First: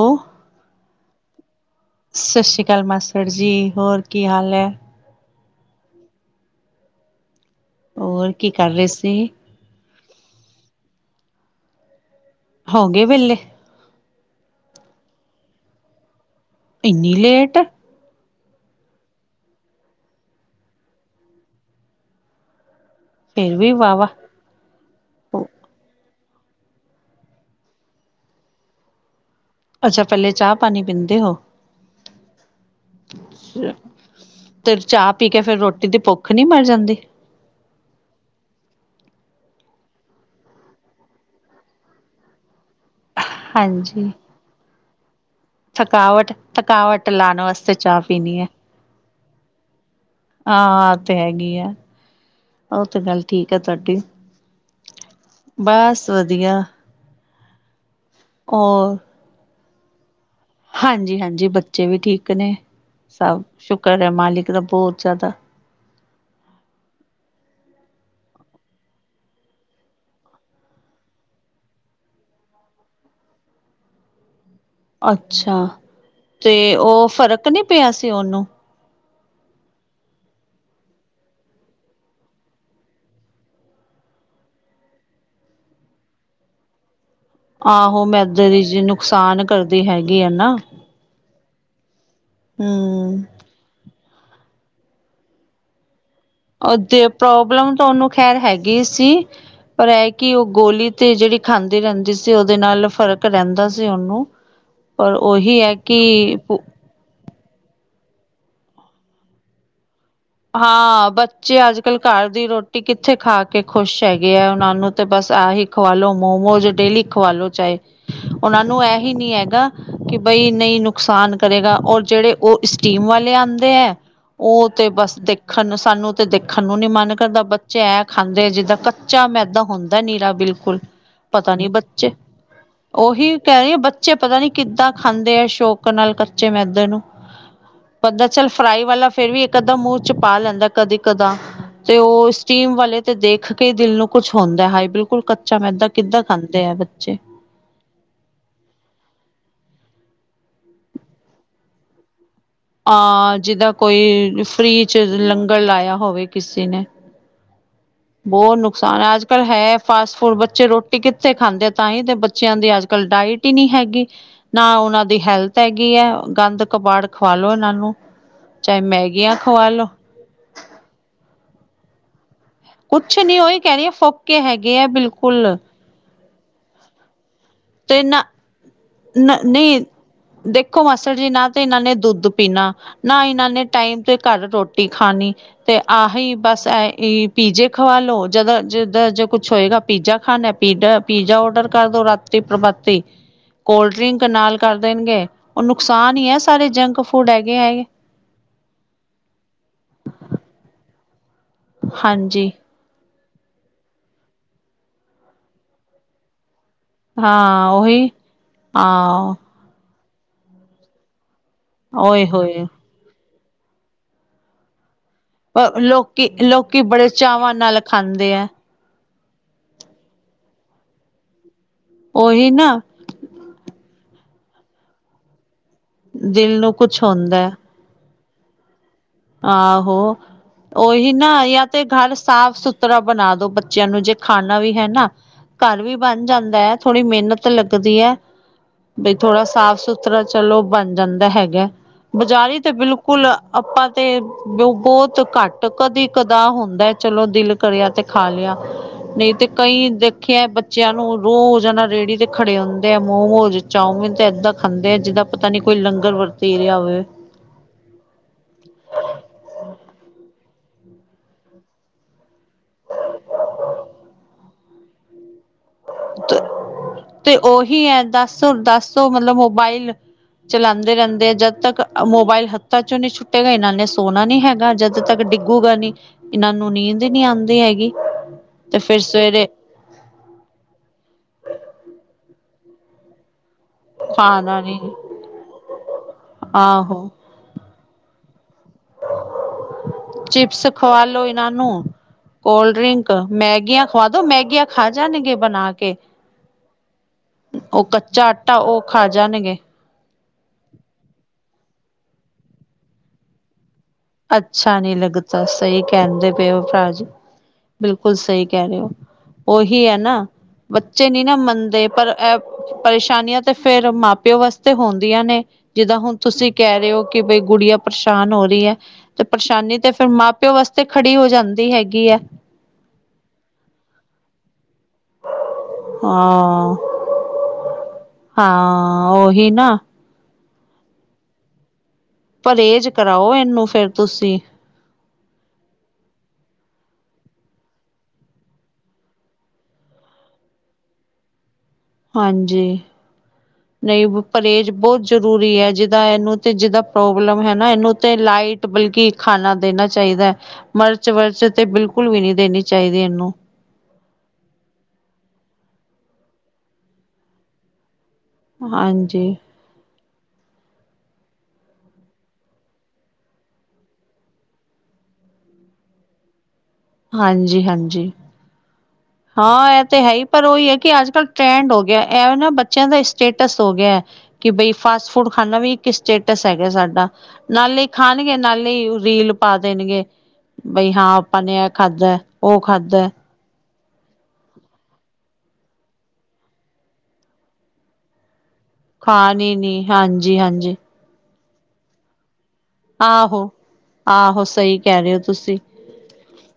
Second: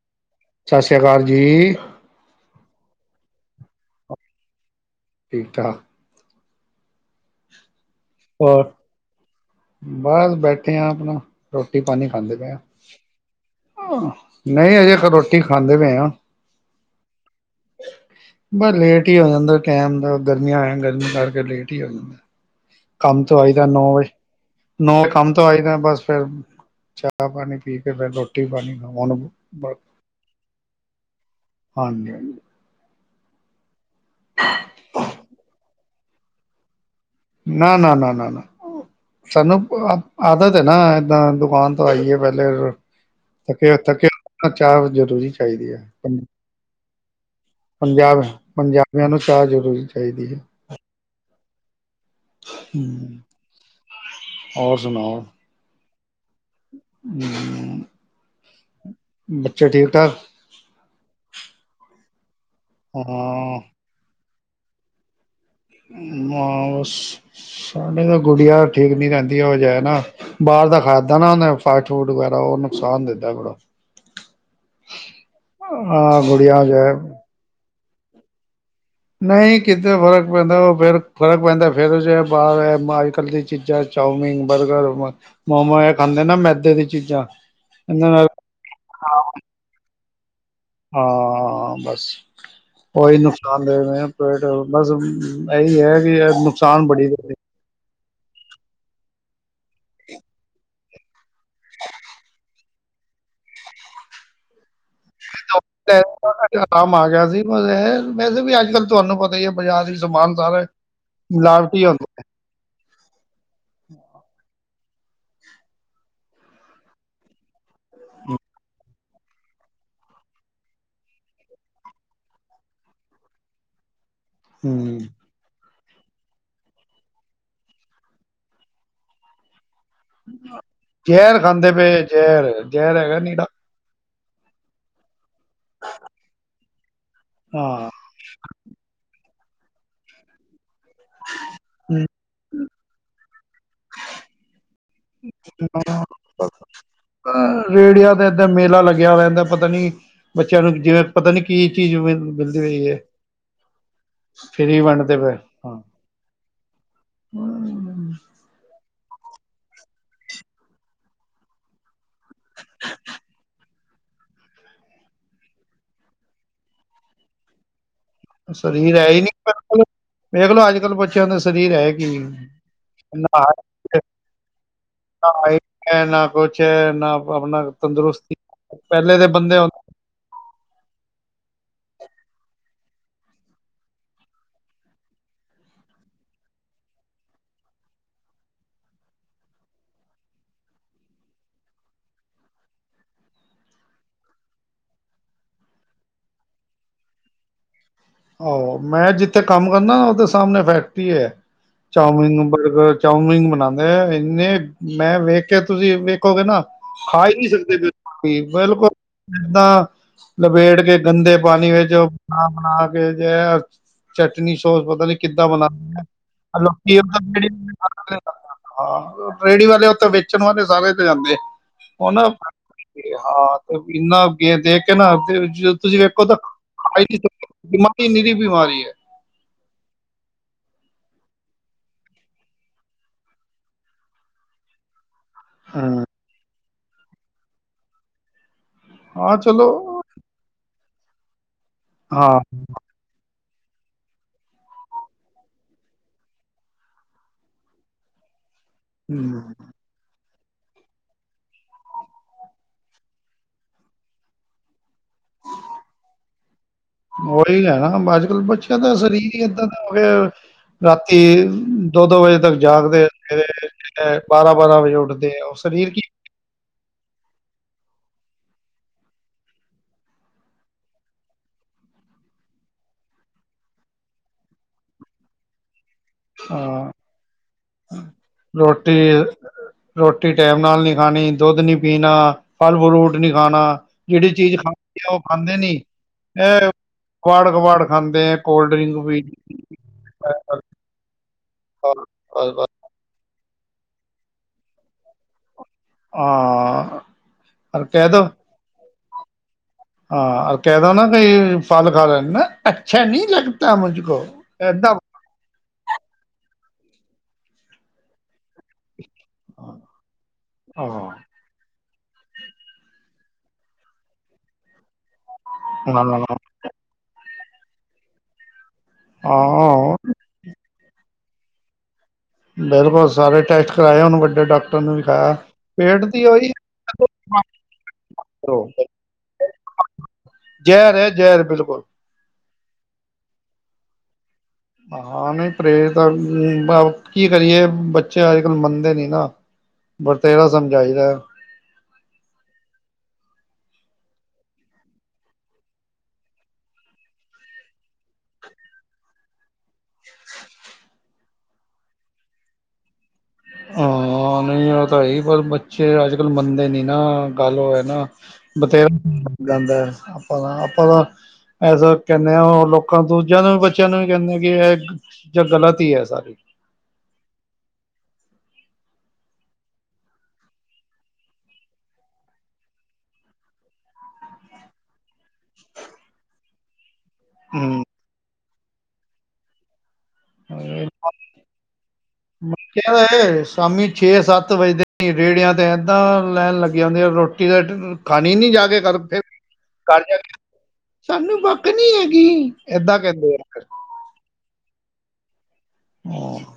ਉਹ। ਸਤਿ ਸ਼੍ਰੀ ਅਕਾਲ ਜੀ। ਸਸ ਸ੍ਰੀ ਕਾਲ ਮਾਸੜ ਜੀ, ਹੋਰ ਕੀ ਹਾਲ ਐ। ਠੀਕ ਠਾਕ। ਹੋਰ ਕੀ ਕਰ ਰੇ ਸੀ। ਬਸ ਬੈਠੇ ਹਾਂ ਆਪਣਾ ਰੋਟੀ ਪਾਣੀ ਖਾਂਦੇ ਪੇ ਆਂ। ਹੋਗੇ ਵੇਹਲੇੇ? ਊਂ ਨਹੀਂ ਅਜੇ ਰੋਟੀ ਖਾਂਦੇ ਪੇ ਆਂ। ਇੰਨੀ ਲੇਟ ਬਸ ਲੇਟ ਈ ਹੋ ਜਾਂਦਾ ਟੈਮ ਦਾ ਗਰਮੀਆਂ ਹੈ ਗਰਮੀ ਕਰਕੇ ਲੇਟ ਈ ਹੋ ਜਾਂਦਾ। ਕੰਮ ਤੋਂ ਫੇਰ ਆਈਦੈ ਵੀ ਨੌ ਵਾਹ ਵਜੇ, ਵਾਹ ਨੌ ਵਜੇ ਕੰਮ ਤੋਂ ਆਈਦੈ ਬਸ ਫੇਰ ਚਾਹ ਪਾਣੀ ਪੀ ਕੇ ਫੇਰ ਰੋਟੀ ਪਾਣੀ ਖਾਵਾਂ ਅੱਛਾ, ਪੈਲੇ ਚਾਹ ਪਾਣੀ ਪੀਂਦੇ ਓ। ਹਾਂਜੀ ਤੇ ਚਾਹ ਪੀ ਕੇ ਫੇਰ ਰੋਟੀ ਦੀ ਭੁੱਖ ਨੀ ਮਰ ਜਾਂਦੀ। ਨਾ ਨਾ ਨਾ ਨਾ ਨਾ ਸਾਨੂੰ ਆਦਤ ਐ ਨਾ ਏਦਾਂ ਦੁਕਾਨ ਤੋਂ ਆਈਏ ਪੈਲੇ ਅੱਕਿਆ ਹਾਂਜੀ ਥੱਕਿਆ ਚਾਹ ਜਰੂਰੀ। ਚਾਹੀਦੀ ਐ। ਥਕਾਵਟ ਥਕਾਵਟ ਲਾਉਣ ਵਾਸਤੇ ਚਾਹ ਪੰਜਾਬ ਪੀਣੀ ਹੈ ਪੰਜਾਬ ਮੈਨੂੰ ਚਾਹ ਜ਼ਰੂਰੀ ਚਾਹੀਦੀ ਏ। ਆ ਤੇ ਹੈਗੀ ਐ। ਉਹ ਤੇ ਗੱਲ ਠੀਕ ਐ ਤਾਡੀ, ਹੋਰ ਬਸ ਵਧੀਆ। ਹੂੰ। [unintelligible] ਹੋਰ। ਬੱਚੇ ਠੀਕ-ਠਾਕ। ਹਾਂਜੀ ਹਾਂਜੀ, ਬੱਚੇ ਵੀ ਠੀਕ ਨੇ, ਸਭ ਹਾਂ ਸ਼ੁਕਰ ਐਂ ਮਾਲਿਕ ਦਾ ਬਹੁਤ ਜਾਦਾ। [unintelligible] ਸਾਡੀ ਤੇ ਗੁੜੀਆਂ ਠੀਕ ਨੀ ਰਹਿੰਦੀ ਉਹ ਜੈ ਨਾ। ਬਾਹਰ ਦਾ ਖਾਂਦਾ ਨਾ ਉਹਨੇ ਫਾਸਟ ਫੂਡ ਵਗੈਰਾ ਉਹ ਨੁਕਸਾਨ ਦਿੰਦੈ ਬੜਾ। ਅੱਛਾ ਹਾਂ ਤੇ ਗੁੜੀਆਂ ਜੋ ਹੈ ਉਹ ਫ਼ਰਕ ਨੀ ਪਿਆ ਸੀ ਉਹਨੂੰ। ਨਈ ਕਿਤੇ ਫਰਕ ਪੈਂਦੈ ਉਹ ਫੇਰ ਫਰਕ ਪੈਂਦੈ ਫੇਰ ਜੇ ਬਾਹਰ ਅੱਜ ਕੱਲ੍ਹ ਦੀ ਚੀਜ਼ਾਂ ਚਾਉਮੀਨ, ਬਰਗਰ, ਮੋਮੋ ਇਹ ਖਾਂਦੇ ਨਾ ਮੈਦੇ ਦੀ ਚੀਜ਼ਾਂ। ਆਹੋ ਇਹਨਾਂ ਨਾਲ ਮੈਦੇ ਦੀ ਚੀਜ਼ ਨੁਕਸਾਨ ਕਰਦੀ ਹੈਗੀ ਐਂ ਨਾ। ਹਾਂ ਬਸ। ਹੂੰ। ਓਈ ਨੁਕਸਾਨ ਦੇਗੇ ਪੇਟ ਬਸ ਇਹੀ ਹੈ ਕਿ ਨੁਕਸਾਨ ਬੜੀ ਉਹਦੇ ਪ੍ਰੋਬਲਮ ਤੂਹਾਨੂੰ ਖੈਰ ਹੈਗੀ ਸੀ। ਪਰ ਇਹ ਕਿ ਉਹ ਗੋਲੀ ਤੇ ਜਿਹੜੀ ਖਾਂਦੀ ਰਹਿੰਦੀ ਸੀ ਉਹਦੇ ਨਾਲ ਫ਼ਰਕ ਰਹਿੰਦਾ ਸੀ ਉਹਨੂੰ। ਪਰ ਓਹੀ ਹੈ ਕਿ ਆਰਾਮ ਆ ਗਿਆ ਸੀ ਬਸ ਇਹ ਵੈਸੇ ਵੀ ਅੱਜ ਕੱਲ ਤੁਹਾਨੂੰ ਪਤੈ ਬਾਜਾਰ ਦੇ ਵਿੱਚ ਸਮਾਨ ਸਾਰਾ ਹਾਂ ਬੱਚੇ ਅੱਜ ਮਿਲਾਵਟੀ ਕੱਲ੍ਹ ਹੋੰਦੈ। ਘਰ ਦੀ ਰੋਟੀ ਕਿੱਥੇ ਖਾ ਕੇ ਖੁਸ਼ ਹੈਗੇ ਐ ਉਹਨਾਂ ਨੂੰ ਤੇ ਬਸ ਆਹੀ ਖਵਾ ਲੋ ਮੋਮੋਜ਼ ਡੇਲੀ ਖਵਾ ਲੋ ਚਾਹੇ। ਉਹਨਾ ਨੂੰ ਇਹੀ ਨੀ ਹੈਗਾ। ਕਿ ਬਈ ਨਈ ਨੁਕਸਾਨ ਕਰੇਗਾ ਔਰ ਜਿਹੜੇ ਉਹ ਸਟੀਮ ਵਾਲੇ ਆਂਦੇ ਐਂ। ਉਹ ਤੇ ਹੂੰ ਬਸ। ਦੇਖਣ ਨੂੰ ਸਾਨੂੰ ਤੇ ਦੇਖਣ ਨੂੰ ਨੀ ਮਨ ਕਰਦਾ, ਬੱਚੇ ਐ ਖਾਂਦੇ ਜਿੱਦਾਂ ਕੱਚਾ ਮੈਦਾ ਹੁੰਦੈ ਨੀਰਾ ਬਿਲਕੁਲ, ਜ਼ਹਿਰ ਪਤਾ ਨੀ ਖਾਂਦੇ ਪਏ ਬੱਚੇ ਜ਼ਹਿਰ ਜ਼ਹਿਰ ਹੈਗਾ ਉਹੀ ਨੀਰਾ ਕਹਿ ਰੀ ਬੱਚੇ ਬੱਚੇ ਪਤਾ ਨੀ ਕਿੱਦਾਂ ਖਾਂਦੇ ਐ, ਸ਼ੌਕ ਨਾਲ ਕੱਚੇ ਮੈਦੇ ਨੂੰ। ਆਂ। ਖਾਦਾ ਚੱਲ ਫਰਾਈ ਵਾਲਾ ਫੇਰ ਵੀ ਇੱਕ ਅੱਧਾ ਮੂੰਹ ਚ ਪਾ ਲੈਂਦੈ ਕਦੀ-ਕਦਾ, ਤੇ ਓਹ ਸਟੀਮ ਵਾਲੇ ਤੇ ਦੇਖ ਕੇ ਈ ਦਿਲ ਨੂੰ ਕੁੱਛ ਹੁੰਦੈ ਹਾਏ ਬਿਲਕ ਕੁਲ ਕੱਚਾ ਮੈਦਾ ਕਿੱਦਾਂ ਖਾਂਦੇ ਐ ਬੱਚੇ? ਰੇੜੀਆਂ ਤੇ ਏਦੇ ਮੇਲਾ ਲੱਗਿਆ ਲੈਂਦੈ, ਪਤਾ ਨੀ ਬੱਚਿਆਂ ਨੂੰ ਜਿਵੇਂ ਪਤਾ ਨੀ ਕੀ ਚੀਜ਼ ਵੇ। ਆਂ ਜਿਦਾਂ ਕੋਈ ਫਰੀ ਚ ਵੰਡਦੇ ਪਏ ਲੰਗਰ ਹਾਂ ਲਾਇਆ ਹੋਵੇ ਕਿਸੀ ਨੇ। [unintelligible] ਬੌਤ ਨੁਕਸਾਨ ਐ, ਅੱਜ ਕੱਲ੍ਹ ਹੈ ਫਾਸਟ-ਫੂਡ। ਬੱਚੇ ਰੋਟੀ ਕਿੱਥੇ ਖਾਂਦੇ ਐ, ਤਾਂਹੀ ਤੇ ਬੱਚ ਚਿਆਂ ਦੀ ਅੱਜ-ਕੱਲ ਡਾਇਟ ਈ ਨ੍ਹੀਂ ਹੈਗੀ। ਨਾ ਓਹਨਾਂ ਦੀ ਹੈਲਥ ਹੈਗੀ ਐਂ। ਗੰਦ ਕਬਾੜ ਖਵਾਲੋ ਐਹਨਾਂ ਨੂੰ। ਚਾਏ ਸਰੀਰ ਹੈ ਹੀ ਮੈਗੀਆਂ ਖਵਾ ਨੀ ਲੋ। ਵੇਖਲੋ ਅੱਜ-ਕੱਲ ਬੱਚਿਆਂ ਦਾ ਸਰੀਰ ਹੈ ਕੀ ਏ। ਕੁਛ ਨੀ, ਓਈ ਕੈ ਰੀ ਆ ਫੋਕੇ ਹੈਗੇ ਐ ਬਿਲਕੁਲ। ਐ ਨਾ ਕੁਛ ਨਾ ਅਪਣਾ ਤੇ ਨਾ, ਨ ਨਹੀਂ ਦੇਖੋ ਮਾਸੜ ਜੀ, ਨਾ ਤੇ ਇਹਨਾਂ ਨੇ ਦੁੱਧ ਪੀਣਾ ਨਾ ਇਹਨਾਂ ਨੇ ਟਾਈਮ ਤੇ ਘਰ ਰੋਟੀ ਖਾਣੀ। ਤੇ ਆਹੀ ਬਸ ਐ ਏ ਪੀਜ਼ੇ ਖਵਾ ਲੋ ਜਦੋਂ ਜਿੱਦਾ ਜੇ ਕੁਛ ਹੋਏਗਾ ਪੀਜਾ ਖਾਣੈ। ਪੀਡਾ ਪੀਜ਼ਾ ਓਡਰ ਕਰ ਦੋ ਰਾਤੀ-ਪ੍ਰਬਾਤੀ। ਕੋਲਡ-ਡਰਿੰਕ ਨਾਲ ਕਰ ਦੇਣਗੇ, ਓਹ ਨੁਕਸਾਨ ਈ ਐ ਸਾਰੇ ਜੰਕ-ਫੂਡ ਹੈਗੇ ਹੈਗੇ। ਆਹੋ, ਮੈਂ ਜਿੱਥੇ ਕੰਮ ਕਰਨਾ ਨਾ ਓਹਦੇ ਸਾਮਣੇ ਫੈਕਟਰੀ ਐ। ਚਾਓਮੀਨ, ਹਾਂਜੀ ਬਰਗਰ ਚਾਓਮੀਨ ਬਣਾਦੇ ਐ, ਇਨੇ ਮੈਂ ਵੇਖ ਕੇ ਤੁਸੀਂ ਵੇਖੋਗੇ ਨਾ ਖਾ ਈ ਨੀ ਹਾਂ ਸਕਦੇ ਉਹੀ ਵੇਖਕੇ ਬਿਲਕੁਲ ਹਾਂ ਏਦਾਂ ਲਬੇੜ ਕੇ ਗੰਦੇ ਪਾਣੀ ਵੇਚ ਓ ਓਏ ਬਣਾ ਹੋਏ ਬਣਾ ਕੇ, ਜੇਅ ਚਟਨੀ ਸੋਸ ਪਤਾ ਨੀ ਕਿੱਦਾਂ ਬਣਾਦੇ ਨੇ ਲੋਕੀ ਲੋਕੀ ਮਤਲਬ ਬੜੇ ਚਾਵਾਂ ਨਾਲ ਖਾਂਦੇ ਹੈ [unintelligible] ਹਾਂ, ਰੇੜੀ ਵਾਲੇ ਓਥੇ ਵੇਚਣ ਵਾਲੇ ਸਾਰੇ ਈਤੇ ਜਾੰਦੇ, ਓਹ ਨਾ ਤੇ ਹਾਂ, ਤੇ ਇੰਨਾ ਗੇ ਦੇਖ ਕੇ ਨਾ ਜੋ ਤੁਸੀਂ ਵੇਖੋ ਤੋ ਦਿਲ ਨੂੰ ਖਾ ਕੁਛ ਈ ਨੀ ਹੁੰਦਾ ਹੈ। ਸਕਦੇ। ਬਿਮਾਰੀ ਨੀਰੀ ਬਿਮਾਰੀ ਐ। ਆਹੋ। ਓਹੀ ਨਾ ਯਾ ਤੇ ਘਰ ਸਾਫ-ਸੁਥਰਾ ਬਣਾ ਦੋ ਬੱਚਿਆਂ ਨੂੰ, ਜੇ ਖਾਣਾ ਵੀ ਹੈ ਨਾ। ਘਰ ਵੀ ਹਾਂ ਬਣ ਜਾਂਦੈ, ਥੋੜ੍ਹੀ ਮੇਨਤ ਲੱਗਦੀ ਐ। ਬਈ ਹਾਂ ਥੋੜਾ ਚਲੋ ਸਾਫ਼-ਸੁਥ ਤਰ੍ਹਾਂ ਚਲੋ ਬਣ ਜਾਂਦਾ ਹੈਗੈ। ਹਾਂ ਬਜ਼ਾਰੀ ਤਾਂ ਬਿਲਕੁਲ ਅਪਾਂ ਤੇ ਬੇ ਬੌਤ ਘੱਟ, ਕਦੀ-ਕਦਾ ਹੁੰਦੈ ਚਲੋ ਦਿਲ ਕਰਿਆ ਤੇ ਖਾ ਲਿਆ। ਨਹੀਂ ਤੇ ਹਮ ਕਈ ਦੇਖ ਖੇ ਐ ਬੱਚਿਆਂ ਨੂੰ, ਰੋਜ਼ ਐਨਾ ਰੇੜੀ ਤੇ ਖੜੇ ਹੁੰਂਦੇ ਐ। ਮੋਮੋਜ਼, ਚਾਓਮਿਨ ਤੇ ਐਦਾਂ ਖਾਂਦੇ ਐ ਜਿੱਦਾਂ ਪਤਾ ਨੀ ਕੋਈ ਲੰਗਰ ਵਰਤੀ ਰਿਆ ਹੋਵੇ। ਮੋਰੀ ਲੈ ਰਾ ਅੱਜਕੱਲ੍ਹ ਬੱਚਿਆਂ ਦਾ ਸਰੀਰ ਈ ਐਦਾਂ ਦਾ ਹੋ ਗਿਐ ਰਾਤੀ ਦੋ-ਦੋ ਵਜੇ ਤੱਕ ਜਾਗਦੇ ਰੈੰਦੇ ਨੇ। ਸਵੇਰੇ ਬਾਰਾਂ-ਬਾਰਾਂ ਵਜੇ ਉੱਠਦੇ ਐ। ਓ ਸਰੀਰ ਕੀ ਤ, ਤੇ ਓਹੀ ਐ ਦਸ ਦਸ ਓ ਮਤਲਬ ਮੋਬਾਈਲ ਚਲਾਦੇ ਰੈੰਦੇ ਐ। ਜਦ ਤਕ ਮੋਬਾਇਲ ਹੱਥਾਂ ਚੋਂ ਨੀ ਛੁਟੇਗਾ ਇਹਨਾਂ ਨੇ ਸੋਣਾ ਨੀ ਹੈਗਾ। ਜਦ ਤੱਕ ਡਿੱਗ ਗੂ ਗਾ ਨੀ ਇਹਨਾਂ ਨੂੰ ਹਾਂ ਨੀਂਦ ਈ ਨੀ ਆਂਦੀ ਹੈਗੀ। ਤੇ ਫਿਰ ਰੋਟੀ ਸਵੇਰੇ ਰੋਟੀ ਟੈਮ ਨਾਲ ਨੀ ਖਾਣੀ, ਦੋਧ ਨੀ ਪੀਣਾ, ਫਲ-ਫਰੂਟ ਨੀਂ ਖਾਣਾ‌ ਜੇੜੀ ਚੀਜ਼ ਖਾਣਾ ਖਾਣ ਨੀ ਦੀ ਐ, ਓਹ ਖਾਂਦੇ ਨੀ। ਏਹ ਆਹੋ ਕੁਆੜ ਕਬਾੜ ਖਾਂਦੇ ਐ, ਕੋਲਡ ਡਰਿੰਕ ਵੀ। ਚਿਪਸ ਖਵਾ ਲੋ ਇਹਨਾਂ ਨੂੰ, ਕੋਲਡ-ਡ੍ਰਿੰਕ ਮੈਗੀਆਂ ਖਵਾ ਦੋ ਮੈਗੀਆਂ ਖਾ ਜਾਨਗੇ ਬਨਾ ਕੇ। ਉ ਕੱਚਾ ਆਟਾ ਉ ਖਾ ਜਾਨਗੇ। ਹਾਂ ਕੈ ਦੋ ਨਾ ਵੀ ਫਲ ਖਾ ਲੈਣ, ਨਾ ਅੱਛਾ ਨੀ ਲੱਗਤਾ ਮੁਝ ਅੱਛਾ ਨੀ ਲੱਗਤਾ ਈ ਕੈਂਦੇ ਪਏ ਓ ਭਰਾਜੀ, ਬਿਲਕੁਲ ਸਈ ਕੈ ਰੇ ੳ। ਉਹੀ ਏ ਨਾ ਬੱਚੇ ਨੀ ਹਾਂ ਨਾ ਮੰਨਦੇ ਪਰ ਐ ਪਰੇਸ਼ਾਨੀਆਂ ਤੇ ਫੇਰ ਮਾਂ ਪਿਓ ਵਾਸਤੇ ਹੁੰਦੀਆਂ ਨੇ ਜਿੱਦਾਂ ਨਾ ਹੁਨ ਨਾ ਨਾ, ਤੁਸੀਂ। ਕੈ ਰੇ ੳ ਕਿ ਬਈ ਗੁਡੀਆਂ ਪਰੇਸ਼ਾਨ ਹੋ ਰੀ ਐ ਤੇ ਪਰੇਸ਼ਾਨੀ ਤੇ ਹਾਂ ਫੇਰ ਮਾਂ ਵਾਸਤੇ ਖੜੀ ਹੋ ਜਾਂਦੀ ਹੈਗੀ ਐ। ਬਿਲਕੁਲ ਸਾਰੇ ਟੈਸਟ ਕਰਾਏ ਉਨੂੰ ਵੱਡੇ ਡਾਕਟਰ ਨੂੰ ਵਿਖਾਐ। ਪੇਟ ਦੀ ੳਈ ਹਾਂ ਹਾਂ ਉਹੀ ਨਾ [inaudible] ਜੈਰ ਏ ਜੈਰ ਬਿਲਕੁਲ। ਪਰੇਜ਼ ਕਰਾਓ ਏਨੂੰ ਫੇਰ ਤੁਸੀਂ। ਹਾਂ ਨੀ ਪਰੇਜ਼ ਦਾ ਵੀ ਕੀ ਕਰੀਏ ਬੱਚੇ ਅੱਜ ਕੱਲ੍ਹ ਮੰਨਦੇ ਨੀ ਨਾ। ਬਥੇਰਾ ਸਮਝਈਦੈ। ਹਾਂਜੀ। ਨਈ ਪਰਹੇਜ਼ ਬੋਤ ਜ਼ਰੂਰੀ ਏ ਜਿੱਦਾਂ ਇਨੂੰ ਤੇ ਜ਼ਿੱਦਾ ਪ੍ਰੋਬਲਮ ਹੈ ਨਾ ਏਨੂੰ ਤੇ ਲਾਈਟ ਬਲਕਿ ਖਾਨਾ ਦੇਨਾ ਚਾਈਦੈ। ਮਰਚ ਵਰਚ ਤੇ ਬਿਲਕੁਲ ਵੀ ਨੀ ਦੇਨੀ ਚਾਈਦੀ ਇਨੂੰ। ਹਾਂ ਹਾਂ ਨਈ ਉ ਤਾਂ ਹੈਈ, ਪਰ ਬੱਚੇ ਅੱਜ ਕੱਲ ਮੰਨਦੇ ਨੀ ਨਾ ਗੱਲ ਉ ਐ ਨਾ। ਹਾਂਜੀ ਬਥੇਰਾ ਗਾਂਦੈ ਆਪਾਂ ਤਾਂ ਐਸਾ ਕੈਨੇ ਆ ਲੋਕਾਂ ਦੂਜਿਆਂ ਨੂੰ ਵੀ ਬੱਚਿਆਂ ਨੂੰ ਵੀ ਕੈਨੇ ਕਿ ਐ। ਜਾ ਗ਼ਲਤ ਈ ਐ ਸਾਰੀ। ਹਾਂਜੀ-ਹਾਂਜੀ। ਹਾਂ ਐ ਤੇ ਹੈ ਈ ਪਰ ਉਹੀ ਹੈ ਕਿ ਅੱਜ ਕੱਲ੍ਹ ਟਰੈਂਡ ਹੋ ਗਿਆ। ਐ ਵੇ ਨਾ ਬੱਚਿਆਂ ਦਾ ਸਟੇਟਸ ਹੋ ਗਿਆ। ਕਿ ਬਈ ਫਾਸਟ ਫੂਡ ਖਾਨਾ ਵੀ ਸਟੇਟਸ ਹੈਗਾ ਸਾਡਾ। ਨਾਲੇ ਹੂੰ ਈ ਖਾਨਗੇ ਨਾਲੇ ਈ ਰੀਲ ਪਾ ਦੇਨਗੇ। ਬਈ ਹਾਂ ਆਪਾਂ ਨੇ ਐ ਖਾਧੈ, ਉ ਕਿਹਾ ਖਾਧੈ। ਇਹ ਸ਼ਾਮੀ ਛੇ ਸੱਤ ਵਜਦੇ ਈ ਰੇੜਿਆਂ ਤੇ ਐਦਾਂ ਲੈਨ ਲੱਗ ਜਾਂਦੀ ਆ ਰੋਟੀ ਤਾਂ ਖਾਨੀ ਨੀ ਜਾ ਕੇ। ਕਰ ਫਿਰ ਖਾਨੀ ਨੀ ਘਰ ਜਾ ਕੇ ਹਾਂਜੀ-ਹਾਂਜੀ। ਸਾਨੂੰ ਭੋਕ ਨੀਂ ਹੈਗੀ। ਏਦਾਂ ਕਹਿੰਦੇ ਆ ਆਹੋ-ਆਹੋ ਸਈ ਕੈ ਰੇ ੳ ਤੁਸੀਂ। ਹਾਂ।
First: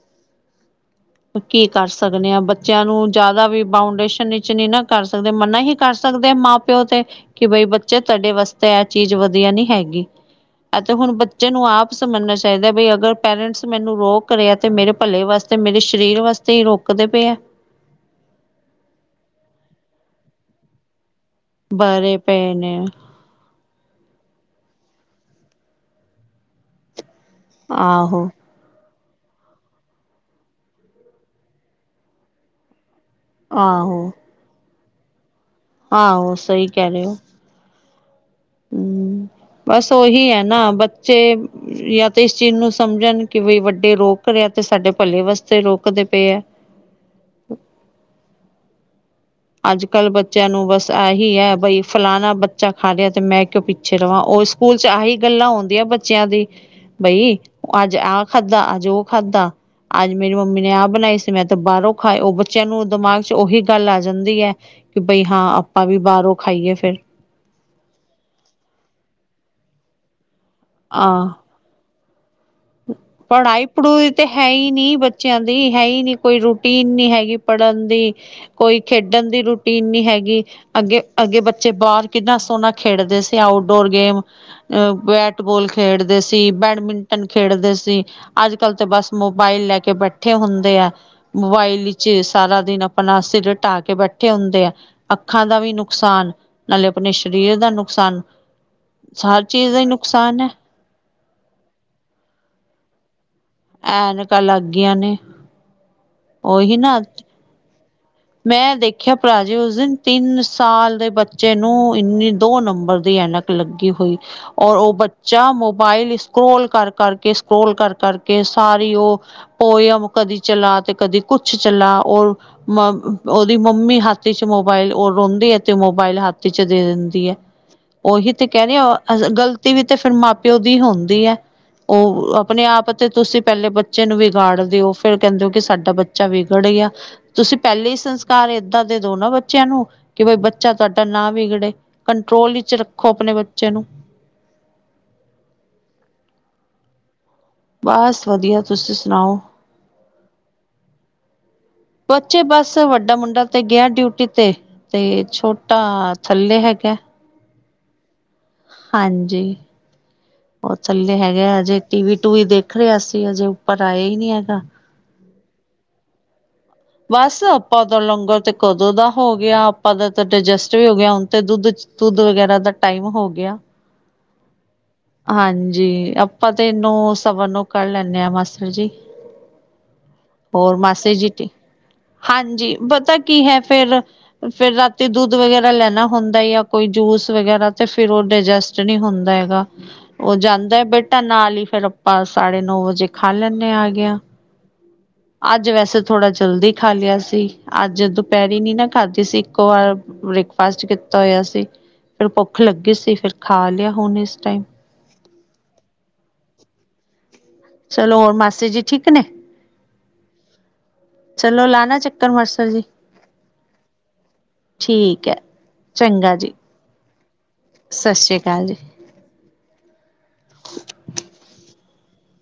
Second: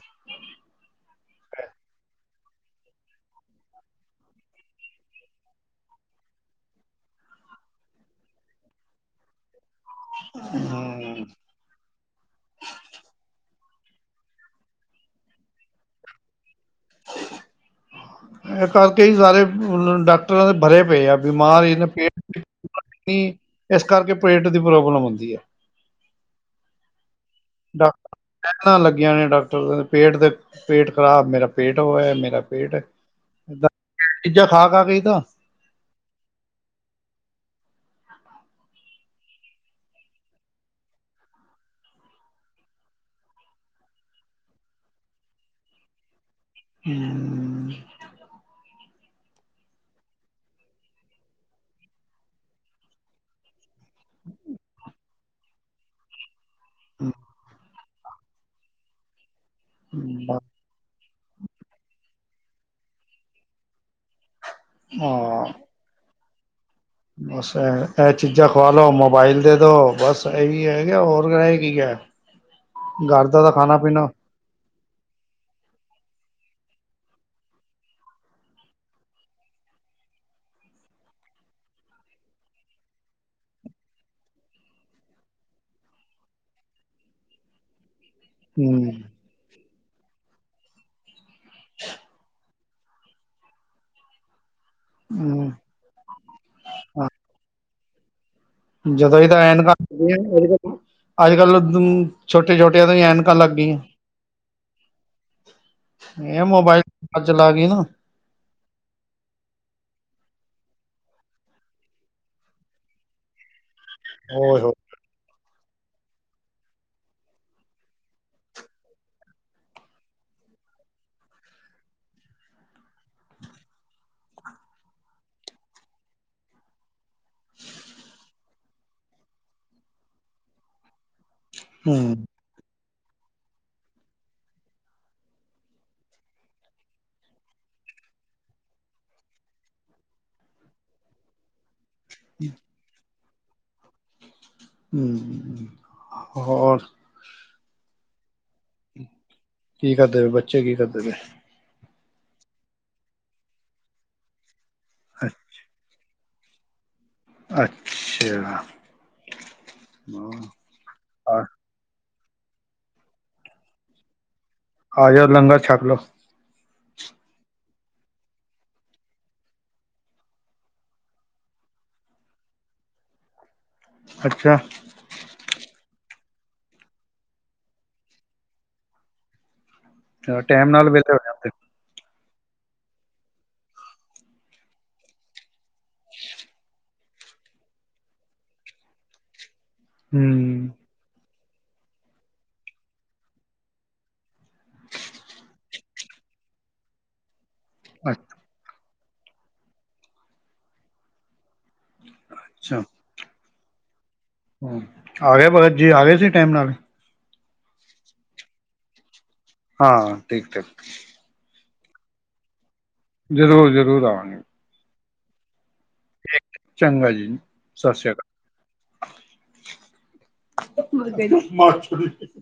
ਕੀ ਕਰ ਸਕਨੇ ਆਂ ਬੱਚਿਆਂ ਨੂੰ ਜਾਦਾ ਵੀ ਬਾਊਂਡੇਸ਼ਨ ਵਿਚ ਨਈ ਨਾ ਕਰ ਸਕਦੇ ਮਨਾ ਹੀ ਕਰ ਸਕਦੇ ਮਾਂ ਪਿਓ ਤੇ ਕਿ ਬਈ ਬੱਚੇ ਤੁਹਾਡੇ ਵਾਸਤੇ ਐ ਚੀਜ਼ ਵਧੀਆ ਨੀ ਹੈਗੀ। [inaudible] ਤੇ ਹੁਨ ਬੱਚੇ ਨੂੰ ਆਪ ਸਮਝਨਾ ਚਾਈਦੈ ਬਈ ਅਗਰ ਪੇਰੈਂਟਸ ਮੈਨੂੰ ਰੋਕ ਰਏ ਆ ਤੇ ਮੇਰੇ ਭਲੇ ਵਾਸਤੇ ਮੇਰੇ ਸਰੀਰ ਵਾਸਤੇ ਈ ਰੋਕਦੇ ਪਏ ਐ। ਐ ਕਰਕੇ ਈ ਸਾਰੇ ਡਾਕਟਰਾਂ ਦੇ ਭਰੇ ਪਏ ਆ। ਬਿਮਾਰ ਈ ਬਰੇ ਪੇਟ ਪਏ ਨੇ [unintelligible] ਏਸ ਕਰਕੇ ਪੇਟ ਦੀ ਪ੍ਰੋਬਲਮ ਏ। ਆਹੋ। ਲੈਨਾ ਲੱਗੀਆਂ ਨੇ ਡਾਕਟਰ ਦੇ ਪੇਟ ਤੇ ਪੇਟ ਖ਼ਰਾਬ ਮੇਰਾ ਪੇਟ ੳ ਏ ਮੇਰਾ ਪੇਟ ਏ। ਆਹੋ। ਚੀਜਾ ਖਾ-ਖਾ ਕੇ ਈ ਤਾਂ। ਆਹੋ ਸਈ ਕੈ ਰੇ ੳ। ਹੂੰ। ਬਸ ਉਹੀ ਐ ਨਾ, ਬੱਚੇ ਯਾਂ ਤੇ ਇਸ ਚੀਜ਼ ਨੂੰ ਸਮਝਣ ਕਿ ਬਈ ਵੱਡੇ ਰੋਕ ਕ ਰੇ ਆ ਤੇ ਸਾਡੇ ਭਲੇ ਵਾਸਤੇ ਰੋਕਦੇ ਪੇ ਐ। ਹੂੰ। ਅੱਜ ਕੱਲ੍ਹ ਬੱਚਿਆਂ ਨੂੰ ਬਸ ਐ ਹੀ ਐ, ਬਈ ਫਲਾਣਾ ਬੱਚਾ ਖਾ ਲਿਆ ਤੇ ਮੈਂ ਕਿਉਂ ਪਿ ਛੇ ਰਵਾਂ। ਓ ਸਕੂਲ ਚ ਐਹੀ ਗੱਲਾਂ ਹੋਂਦੀਆਂ ਬੱਚਿਆਂ ਦੀ, ਬਈ ਅੱਜ ਆ ਖਾਧਾ, ਅੱਜ ਓ ਖਾਧਾ, ਅੱਜ ਮੇਰੀ ਮੰਮੀ ਨੇ ਆ ਬਨਾਈ ਸੀ, ਮੈਂ ਤਾਂ ਬਾਅਰੋਂ ਖਾਏ ਓ ਬੱ ਬੱਚਿਆਂ ਨੂੰ ਦਿਮਾਗ ਚ ਓਹੀ ਗੱਲ ਆ ਜਾਂਦੀ ਐ ਕਿ ਬਈ ਹਾਂ ਆਪਾਂ ਵੀ ਬਾਆਰੋਂ ਖਾਈਏ ਫੇਰ। ਬਸ ਐ, ਐ ਚੀਜ਼ਾਂ ਖਵਾ ਲੋ, ਮੋਬਾਈਲ ਦੇ ਦੋ ਬਸ ਐਹੀ ਰੈ ਗਿਆ ਹੋਰ ਰੈ ਕਿ ਗਿਆ। ਪੜਾਈ- ਪੂੜਈ ਤੇ ਹੈ ਈ ਨੀ ਬੱਚਿਆਂ ਦੀ, ਹੈ ਈ ਨੀ, ਕੋਈ ਰੂਟੀਨ ਨੀ ਹੈਗੀ ਪੜ੍ਹਨ ਦੀ, ਕੋਈ ਖੇਡਨ ਦੀ ਰੂਟੀਨ ਨੀ ਹੈਗੀ। ਅੱਗੇ- ਅੱਗੇ ਬੱਚੇ ਬਾਅਰ ਕਿੰਨਾ ਸੋਣਾ ਖੇਡਦੇ ਸੀ ਆਊਟਡੋਰ ਗੇਮ ਅ ਬੈਟ ਬੋਲ ਖੇਡਦੇ ਸੀ, ਬੈਡਮਿੰਟਨ ਖੇਡਦੇ ਸੀ, ਤੇ ਅੱਜ ਕੱਲ ਤੇ ਹਮ ਬਸ ਮੋਬਾਇਲ ਲੈ ਕੇ ਬੈਠੇ ਹੁੰਦੇ ਐ। ਮੋਬਾਈਲ ਇਚ ਸਾਰਾ ਦਿਨ ਅਪਣਾ ਸਿਰ ਢਾਅ ਕੇ ਬੈਠੇ ਹੁੰਦੇ ਐ। ਅੱਖਾਂ ਦਾ ਹਮ ਵੀ ਨੁਕਸਾਨ, ਨਾਲੇ ਅਪਨੇ ਸ਼ਰੀਰ ਦਾ ਨੁਕਸਾਨ। ਜਦੋਂ ਹੀ ਤਾਂ ਹਰ ਚੀਜ਼ ਐਨਕਾਂ ਦਾ ਹੀ ਨੁਕਸਾਨ ਹੈ [inaudible] ਅੱਜ ਕੱਲ੍ਹ ਤੂੰ ਛੋਟੇ-ਛੋਟਿਆਂ ਤੋਂ ਈ ਐਨਕਾਂ ਲੱਗ ਗਈਆਂ। ਐਨਕਾਂ ਲੱਗ ਗਈਆਂ ਨੇ। ਏ ਉਹੀ ਮੋਬਾਇਲ ਨਾ ਚਲਾ-ਚਲਾ ਕੇ ਨਾ। ਮੈਂ ਦੇਖਿਆ ਭਰਾ ਜੀ ਉਸ ਦਿਨ ਤਿੰਨ ਸਾਲ ਦੇ ਬੱਚੇ ਨੂੰ ਇਨੀ ਦੋ ਨੰਬਰ ਦੀ ਐਨਕ ਲੱਗੀ ਹੋਈ ਓਏ ਹੋ ਔਰ ਓ ਬੱ ਚਾ ਮੋਬਾਇਲ ਸਕਰੋਲ ਕਰ-ਕਰਕੇ, ਸਕਰੋਲ ਕਰ-ਕਰਕੇ ਸਾਰੀ ਓ ਪੋਇਮ ਕਦੀ ਚਲਾ ਤੇ ਕਦੀ ਕੁਛ ਚਲਾ ਔਰ ਮ ਓਦੀ ਮੰਮੀ ਹੱਥ ਚ ਮੋਬਾਇਲ ਓ ਰੋਂਦੀ ਐ ਤੇ ਮੋਬਾਇਲ ਹੱਥ ਚ ਦੇ ਦਿੰਦੀ ਐ। ਓਹੀ ਤੇ ਕੈ ਰੀ ਆ, ਗ਼ਲਤੀ ਵੀ ਤੇ ਫੇਰ ਮਾਂ- ਪਿਉ ਦੀ ਹੁੰਦੀ ਐ, ਓ ਹੂੰ ਅ ਅਪਣੇ ਆਪ ਤੇ ਤੁਸੀਂ ਪੈਲੇ ਬੱਚੇ ਨੂੰ ਵਿਗਾੜਦੇ ਓ ਫੇਰ ਕੈਂਦੇ ਓ ਕਿ ਸਾਡਾ ਬੱਚਾ ਵਿਗੜ ਗਿਆ। ਤੁਸੀਂ ਪੈਲੇ ਈ ਸੰਸਕਾਰ ਏਦਾਂ ਦੇ ਦੋ ਨਾ ਬੱਚਿਆਂ ਨੂੰ ਕਿ ਬਈ ਬੱਚਾ ਤੁਆਡਾ ਨਾ ਵਿਗੜੇ, ਕੰਟਰੋਲ ਇਚ ਰੱਖੋ ਅਪਣੇ ਬੱਚੇ ਨੂੰ। ਹੂੰ, ਹੋਰ? ਬਸ ਵਧੀਆ, ਤੁਸੀਂ ਸੁਨਾਓ? ਕੀ ਕਰਦੇ ਬੇ, ਬੱਚੇ ਕੀ ਕਰਦੇ ਬੇ? ਬੱਚੇ ਬਸ, ਵੱਡਾ ਮੁੰਡਾ ਤੇ ਗਿਆ ਡਿਊਟੀ ਤੇ, ਤੇ ਛੋਟਾ ਥੱਲੇ ਹੈਗਾ। ਅਛਾ, ਹੂੰ। ਓ ਥੱਲੇ ਹੈਗਾ ਹਜੇ ਟੀਵੀ- ਟੂਵੀ ਦੇਖ ਰਿਆ ਸੀ ਹਜੇ ਉੱਪਰ ਆਇਆ ਈ ਨੀ ਹੈਗਾ। ਆਜੋ ਲੰਗਰ ਛੱਕ ਲੋੋ। ਬਸ ਆਪਾਂ ਦਾ ਲੰਗਰ ਤੇ ਕਦੋਂ ਦਾ ਹੋ ਗਿਆ, ਆਪਾਂ ਦਾ ਤਾਂ ਡਾਇਜੈਸਟ ਵੀ ਹੋ ਗਿਆ, ਹੁਣ ਤੇ ਦੁੱਧ ਚ ਦੁੱਧ ਵਗੈਰਾ ਦਾ ਟਾਈਮ ਹੋ ਗਿਆ। ਅੱਛਾ। ਹਾਂਜੀ ਆਪਾਂ ਤੇ ਨੌ, ਸਵਾ ਨੌ ਕਰ ਲੈਂਨੇ ਆ ਮਾਸੜ ਜੀ। ਚਲੋ, ਟਾਈਮ ਹੋਰ ਨਾਲ ਵਿਹਲੇ ਮਾਸੀ ਹੋ ਜੀ ਠੀ ਜਾਂਦੇ ਹਾਂਜੀ। ਪਤਾ ਕੀ ਹੈ ਫੇਰ, ਫੇਰ ਰਾਤੀ ਦੁੱਧ ਵਗੈਰਾ ਲੈਣਾ ਹੁੰਦਾ ਯਾਂ ਕੋਈ ਜੂਸ ਵਗੈਰਾ ਤੇ ਫੇਰ ਓ ਡਾਇਜੈਸਟ ਨੀ ਹੁੰਦਾ ਹੈਗਾ ਓ ਜਾਂਦੈ ਹੂੰ ਬਟ ਤਾਂ ਨਾਲ ਹੀ ਫੇਰ ਆਪਾਂ ਸਾਢੇ ਨੌ ਵਜੇ ਖਾ ਲੈਨੇ ਹੈਗੇ ਆ। ਅੱਜ ਵੈਸੇ ਥੋੜਾ ਜਲਦੀ ਖਾ ਲਆ ਸੀ ਅੱਜ ਦੁਪਹਿਰੇ ਵੀ ਨਾ ਖਾਧੀ ਸੀ ਇੱਕੋ ਵਾਰ ਬ੍ਰੇਕਫਾਸਟ ਕੀਤਾ ਹੋਇਆ ਸੀ ਫਿਰ ਭੁੱਖ ਅੱਛਾ ਲੱਗੀ ਸੀ ਫਿਰ। ਖਾ ਲਿਆ ਹੁਨ ਇਸ ਟਾਈਮ। ਹੂੰ ਆ ਗਿਆ ਭਗਤ ਜੀ, ਆ ਗਿਆ ਸੀ ਟਾਈਮ ਨਾਲ। ਚਲੋ, ਮਾਸੀ ਜੀ ਠੀਕ ਨੇ। ਹਾਂ, ਠੀਕ- ਠਾਕ। ਚਲੋ, ਲਾਨਾ ਚੱਕਰ ਮਾਸਰ ਜੀ। ਜ਼ਰੂਰ - ਜ਼ਰੂਰ ਆਵਾਗੇ। ਠੀਕ ਅ, ਚੰਗਾ ਜੀ। ਚੰਗਾ ਜੀ, ਸਸ ਰਿਆ ਸਤਿ ਕਾਲ। ਸ੍ਰੀ ਅਕਾਲ ਜੀ [unintelligible]